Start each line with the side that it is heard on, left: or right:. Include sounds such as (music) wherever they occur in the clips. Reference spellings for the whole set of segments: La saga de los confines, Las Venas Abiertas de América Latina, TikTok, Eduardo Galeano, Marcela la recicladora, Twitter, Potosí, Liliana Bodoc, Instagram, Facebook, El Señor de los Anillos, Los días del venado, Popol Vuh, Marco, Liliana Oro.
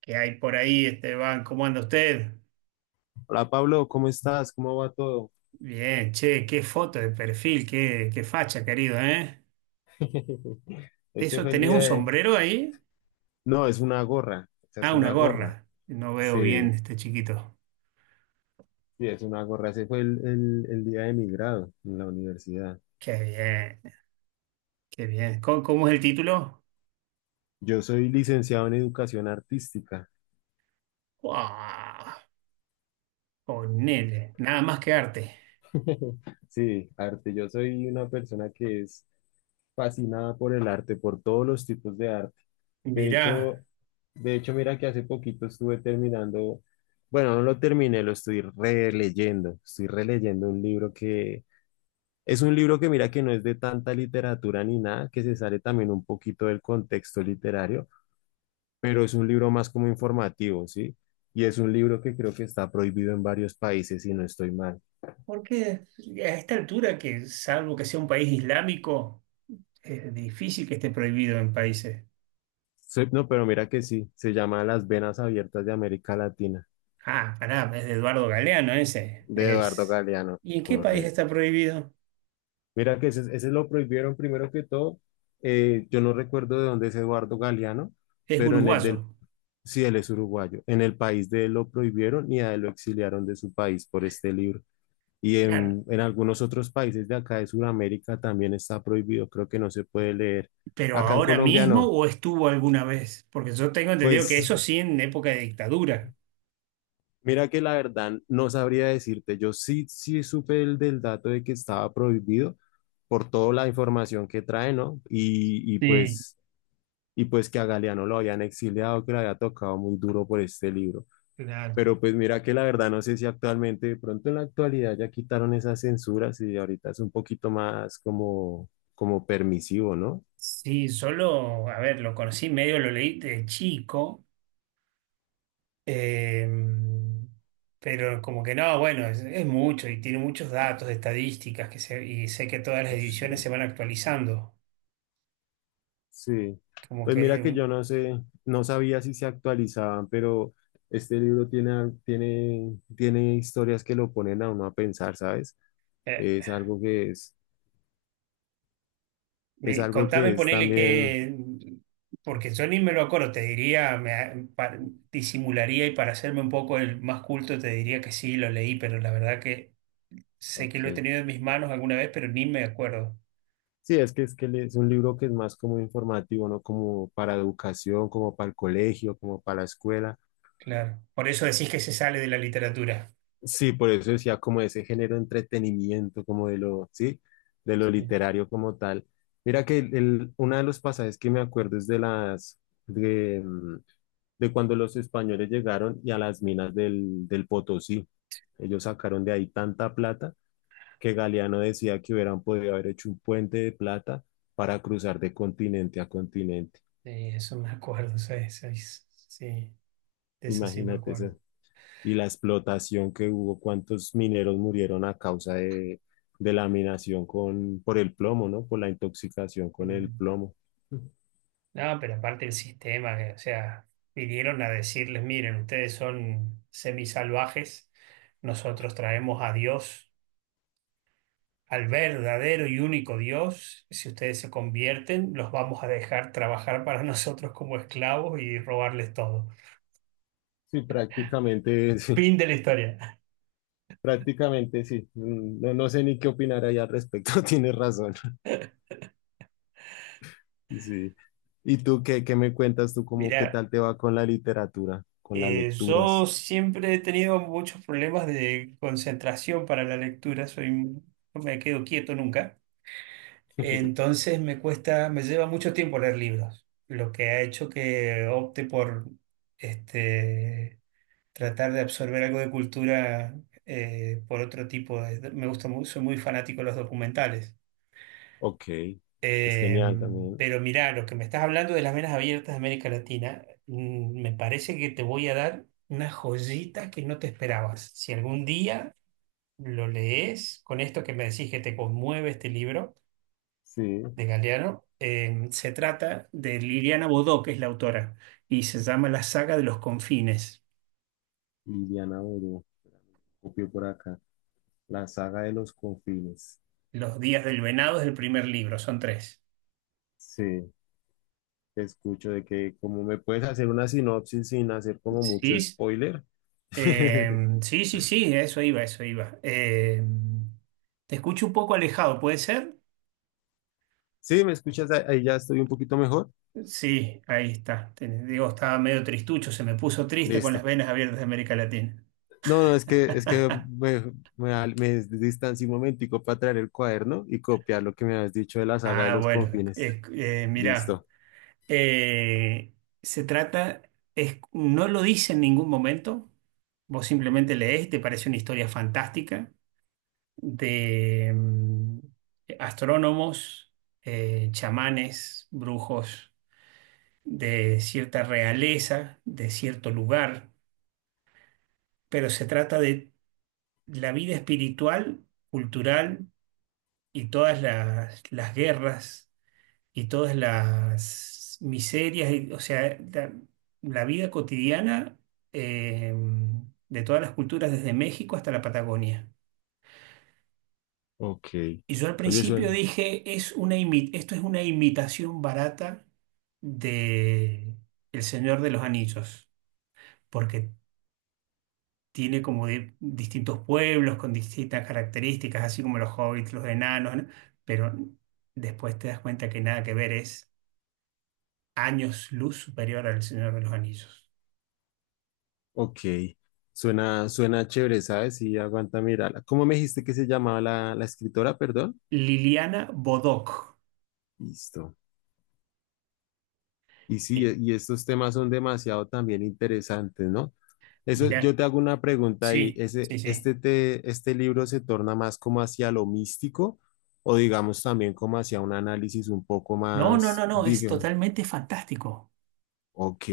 right: ¿Que hay por ahí, Esteban? ¿Cómo anda usted?
left: Hola Pablo, ¿cómo estás? ¿Cómo va todo?
right: Bien, che, qué foto de perfil, qué facha, querido, ¿eh?
left: (laughs) Este
right: ¿Eso
left: fue el
right: tenés
left: día
right: un
left: de...
right: sombrero ahí?
left: No, es una gorra, o sea, es
right: Ah, una
left: una gorra.
right: gorra. No veo bien
left: Sí,
right: este chiquito.
left: sí, es una gorra. Ese fue el día de mi grado en la universidad.
right: Qué bien, qué bien. ¿Cómo es el título?
left: Yo soy licenciado en educación artística.
right: ¡Wow! Ponele, nada más que arte.
left: (laughs) Sí, arte. Yo soy una persona que es fascinada por el arte, por todos los tipos de arte. De
right: Mirá,
left: hecho, de hecho, mira que hace poquito estuve terminando, bueno, no lo terminé, lo estoy releyendo. Estoy releyendo un libro. Es un libro que mira que no es de tanta literatura ni nada, que se sale también un poquito del contexto literario, pero es un libro más como informativo, ¿sí? Y es un libro que creo que está prohibido en varios países, si no estoy mal.
right: porque a esta altura, que salvo que sea un país islámico, es difícil que esté prohibido en países.
left: No, pero mira que sí, se llama Las Venas Abiertas de América Latina,
right: Ah, pará, es de Eduardo Galeano ese.
left: de Eduardo
right: Es...
left: Galeano,
right: ¿Y en qué país
left: correcto.
right: está prohibido?
left: Mira que ese lo prohibieron primero que todo. Yo no recuerdo de dónde es Eduardo Galeano,
right: Es
left: pero en el del...
right: uruguayo.
left: Sí, él es uruguayo. En el país de él lo prohibieron y a él lo exiliaron de su país por este libro. Y
right: Claro.
left: en algunos otros países de acá de Sudamérica también está prohibido, creo que no se puede leer.
right: ¿Pero
left: Acá en
right: ahora
left: Colombia
right: mismo
left: no.
right: o estuvo alguna vez? Porque yo tengo entendido que
left: Pues
right: eso sí en época de dictadura.
left: mira que la verdad no sabría decirte, yo sí supe el del dato de que estaba prohibido por toda la información que trae, ¿no? Y
right: Sí.
left: pues, y pues que a Galeano lo habían exiliado, que le había tocado muy duro por este libro.
right: Claro.
left: Pero pues mira que la verdad no sé si actualmente, de pronto en la actualidad ya quitaron esas censuras y ahorita es un poquito más como, como permisivo, ¿no?
right: Sí, solo, a ver, lo conocí medio, lo leí de chico, eh, pero como que no, bueno, es mucho y tiene muchos datos, estadísticas, que se, y sé que todas las
left: Sí,
right: ediciones se van actualizando,
left: sí.
right: como
left: Pues
right: que es
left: mira que yo no sé, no sabía si se actualizaban, pero este libro tiene, tiene, tiene historias que lo ponen a uno a pensar, ¿sabes?
right: eh,
left: Es algo que es
right: Me-
left: algo
right: contame,
left: que es
right: ponele
left: también,
right: que, porque yo ni me lo acuerdo, te diría, me, pa- disimularía y para hacerme un poco el más culto te diría que sí, lo leí, pero la verdad que sé que lo he
left: ok.
right: tenido en mis manos alguna vez, pero ni me acuerdo.
left: Sí, es que es un libro que es más como informativo, ¿no? Como para educación, como para el colegio, como para la escuela.
right: Claro. Por eso decís que se sale de la literatura.
left: Sí, por eso decía como ese género de entretenimiento, como de lo, sí, de lo
right: Sí,
left: literario como tal. Mira que uno de los pasajes que me acuerdo es de las, de, mm, de cuando los españoles llegaron y a las minas del Potosí. Ellos sacaron de ahí tanta plata que Galeano decía que hubieran podido haber hecho un puente de plata para cruzar de continente a continente.
right: sí, eso me acuerdo, sí, sí, sí, de eso sí me
left: Imagínate
right: acuerdo.
left: eso. Y la explotación que hubo, cuántos mineros murieron a causa de la minación con, por el plomo, ¿no? Por la intoxicación con el plomo.
right: No, pero aparte el sistema, que, o sea, vinieron a decirles, miren, ustedes son semisalvajes, nosotros traemos a Dios, al verdadero y único Dios, si ustedes se convierten, los vamos a dejar trabajar para (laughs) nosotros como esclavos y robarles todo.
left: Sí, prácticamente, (laughs) sí,
right: Fin de la historia.
left: prácticamente sí. No, no sé ni qué opinar ahí al respecto, (laughs) tienes razón. Sí. ¿Y tú qué, qué me cuentas tú cómo qué
right: Mira,
left: tal te va con la literatura, con las
right: yo
left: lecturas?
right: siempre he tenido muchos problemas de concentración para la lectura, soy, no me quedo quieto nunca.
left: (laughs)
right: Entonces me cuesta, me lleva mucho tiempo leer libros, lo que ha hecho que opte por este, tratar de absorber algo de cultura por otro tipo de... Me gusta mucho, soy muy fanático de los documentales.
left: Ok, es
right: Eh,
left: genial también.
right: pero mirá, lo que me estás hablando de Las Venas Abiertas de América Latina, me parece que te voy a dar una joyita que no te esperabas. Si algún día lo lees con esto que me decís que te conmueve este libro
left: Sí,
right: de Galeano, se trata de Liliana Bodó, que es la autora, y se llama La saga de los confines.
left: Liliana Oro, copio por acá. La saga de los confines.
right: Los días del venado es el primer libro, son tres.
left: Sí, te escucho de que como me puedes hacer una sinopsis sin hacer como
right: Sí,
left: mucho
right: s-
left: spoiler.
right: eh,
left: (laughs)
right: sí, sí, sí, eso iba, eso iba. Te escucho un poco alejado, ¿puede ser?
left: Sí, ¿me escuchas? Ahí ya estoy un poquito mejor.
right: Sí, ahí está. Te- digo, estaba medio tristucho, se me puso triste con Las
left: Listo.
right: Venas Abiertas de América Latina.
left: No, no, es que
right: (laughs)
left: me distancié un momentico para traer el cuaderno y copiar lo que me has dicho de la saga de
right: Ah,
left: los
right: bueno,
left: confines.
right: mirá.
left: Listo.
right: Eh, Se trata, es- no lo dice en ningún momento, vos simplemente lees y te parece una historia fantástica de astrónomos, chamanes, brujos de cierta realeza, de cierto lugar, pero se trata de la vida espiritual, cultural y todas las guerras y todas las miserias, y- o sea, la vida cotidiana eh, de todas las culturas, desde México hasta la Patagonia.
left: Ok.
right: Y yo al
left: Oye,
right: principio
left: suena.
right: dije, es una imi- esto es una imitación barata de El Señor de los Anillos, porque tiene como de- distintos pueblos con distintas características, así como los hobbits, los enanos, ¿no? Pero después te das cuenta que nada que ver, es años luz superior al Señor de los Anillos.
left: Ok. Suena, suena chévere, ¿sabes? Sí, aguanta mirarla. ¿Cómo me dijiste que se llamaba la escritora? Perdón.
right: Liliana Bodoc.
left: Listo. Y sí,
right: Eh,
left: y estos temas son demasiado también interesantes, ¿no? Eso, yo
right: Mira,
left: te hago una pregunta ahí,
right: sí, sí, sí.
left: ¿este libro se torna más como hacia lo místico o digamos también como hacia un análisis un poco
right: No, no,
left: más,
right: no, no, es
left: digamos,
right: totalmente fantástico,
left: ok,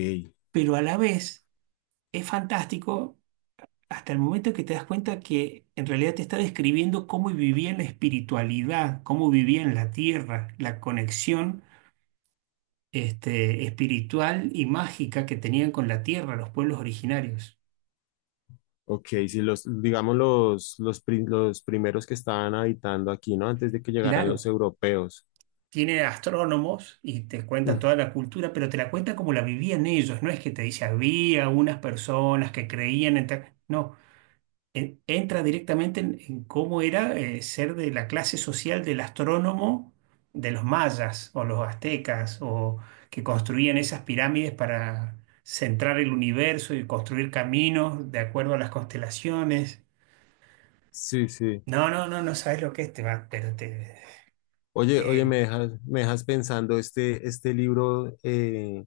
right: pero a la vez es fantástico hasta el momento que te das cuenta que en realidad te está describiendo cómo vivía la espiritualidad, cómo vivía en la tierra, la conexión este, espiritual y mágica que tenían con la tierra los pueblos originarios.
left: ok, si los, digamos los primeros que estaban habitando aquí, ¿no? Antes de que llegaran los
right: Claro,
left: europeos.
right: tiene astrónomos y te cuentan
left: Mm,
right: toda la cultura, pero te la cuentan como la vivían ellos. No es que te dice, había unas personas que creían en tal-". No, en- entra directamente en cómo era ser de la clase social del astrónomo de los mayas o los aztecas o que construían esas pirámides para centrar el universo y construir caminos de acuerdo a las constelaciones.
left: Sí, sí.
right: No, no, no, no sabes lo que es, te va, pero te...
left: Oye, oye,
right: eh,
left: me dejas pensando este libro.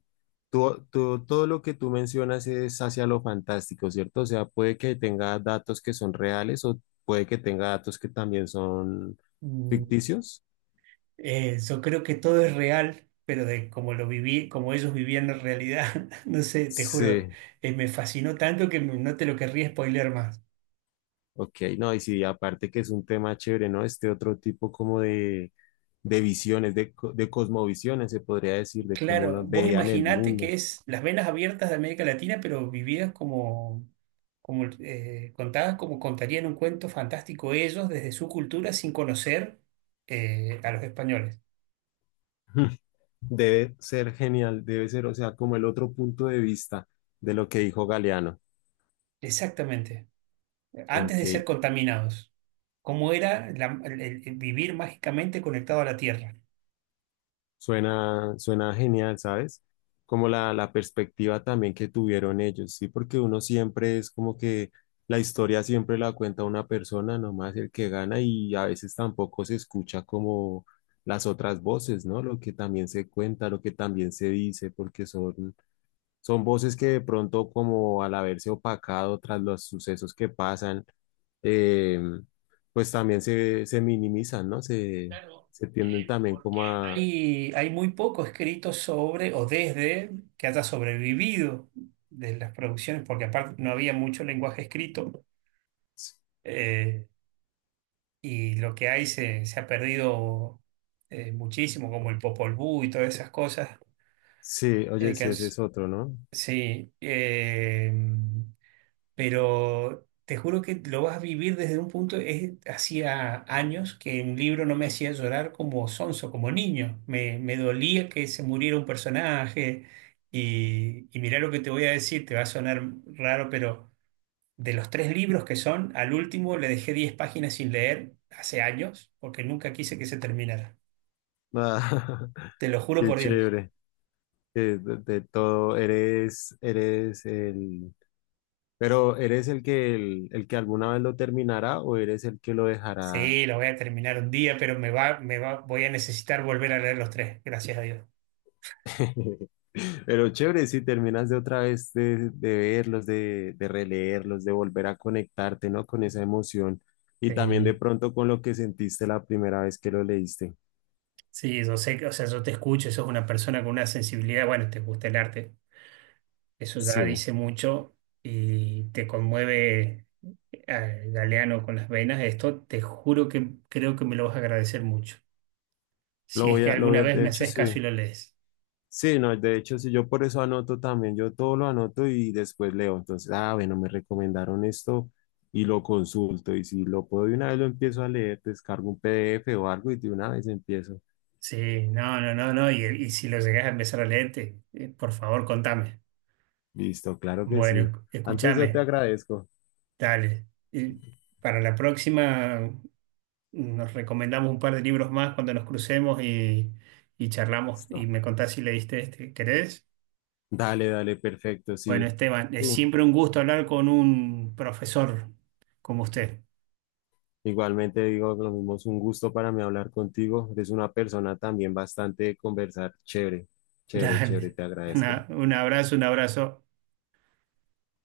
left: Todo lo que tú mencionas es hacia lo fantástico, ¿cierto? O sea, puede que tenga datos que son reales o puede que tenga datos que también son ficticios.
right: Yo creo que todo es real, pero de como lo viví, como ellos vivían en realidad, (laughs) no sé, te juro,
left: Sí,
right: me fascinó tanto que no te lo querría spoiler más.
left: ok, no, y sí, aparte que es un tema chévere, ¿no? Este otro tipo como de visiones, de, de cosmovisiones, se podría decir, de cómo
right: Claro,
left: lo
right: vos
left: veían el
right: imaginate que
left: mundo.
right: es Las Venas Abiertas de América Latina, pero vividas como, como contadas como contarían un cuento fantástico ellos desde su cultura sin conocer a los españoles.
left: (laughs) Debe ser genial, debe ser, o sea, como el otro punto de vista de lo que dijo Galeano.
right: Exactamente, antes
left: Ok,
right: de ser contaminados. Cómo era la- el vivir mágicamente conectado a la tierra.
left: suena, suena genial, ¿sabes? Como la perspectiva también que tuvieron ellos, ¿sí? Porque uno siempre es como que la historia siempre la cuenta una persona, nomás el que gana, y a veces tampoco se escucha como las otras voces, ¿no? Lo que también se cuenta, lo que también se dice, porque son, son voces que de pronto como al haberse opacado tras los sucesos que pasan, eh, pues también se minimizan, ¿no? Se,
right: Claro,
left: se tienden también
right: porque
left: como a...
right: hay, y hay muy poco escrito sobre o desde que haya sobrevivido de las producciones, porque aparte no había mucho lenguaje escrito eh, y lo que hay se, se ha perdido muchísimo, como el Popol Vuh y todas esas cosas
left: Sí, oye,
right: que
left: sí,
right: han
left: ese es otro, ¿no?
right: sí, eh, pero te juro que lo vas a vivir desde un punto, es, hacía años que un libro no me hacía llorar como sonso, como niño. Me dolía que se muriera un personaje y mirá lo que te voy a decir, te va a sonar raro, pero de los tres libros que son, al último le dejé 10 páginas sin leer hace años porque nunca quise que se terminara.
left: Ah, (laughs)
right: Te lo juro
left: qué
right: por Dios.
left: chévere. Que de todo, eres, eres el, pero ¿eres el que alguna vez lo terminará o eres el que lo dejará?
right: Sí, lo voy a terminar un día, pero me va, voy a necesitar volver a leer los tres, gracias a Dios.
left: (laughs) Pero chévere, si terminas de otra vez de verlos, de releerlos, de volver a conectarte, ¿no? Con esa emoción y también de
right: Sí.
left: pronto con lo que sentiste la primera vez que lo leíste.
right: Sí, yo sé que, o sea, yo te escucho, sos una persona con una sensibilidad, bueno, te gusta el arte, eso
left: Sí,
right: ya dice mucho y te conmueve al galeano con las venas, esto te juro que creo que me lo vas a agradecer mucho. Si es que
left: lo
right: alguna
left: voy a,
right: vez
left: de
right: me
left: hecho,
right: haces
left: sí.
right: caso y lo lees.
left: Sí, no, de hecho, sí, yo por eso anoto también, yo todo lo anoto y después leo. Entonces, ah, bueno, me recomendaron esto y lo consulto. Y si lo puedo de una vez lo empiezo a leer, descargo un PDF o algo y de una vez empiezo.
right: Sí, no, no, no, no, y si lo llegás a empezar a leerte, por favor, contame.
left: Listo, claro que sí.
right: Bueno,
left: Antes yo te
right: escúchame,
left: agradezco.
right: dale. Y para la próxima nos recomendamos un par de libros más cuando nos crucemos y charlamos y
left: Listo.
right: me contás si leíste este. ¿Querés?
left: Dale, dale, perfecto,
right: Bueno,
left: sí.
right: Esteban,
left: Sí.
right: es siempre un gusto hablar con un profesor como usted.
left: Igualmente digo lo mismo, es un gusto para mí hablar contigo. Eres una persona también bastante de conversar. Chévere,
right: (laughs)
left: chévere, chévere,
right: Dale.
left: te agradezco.
right: Una- un abrazo, un abrazo.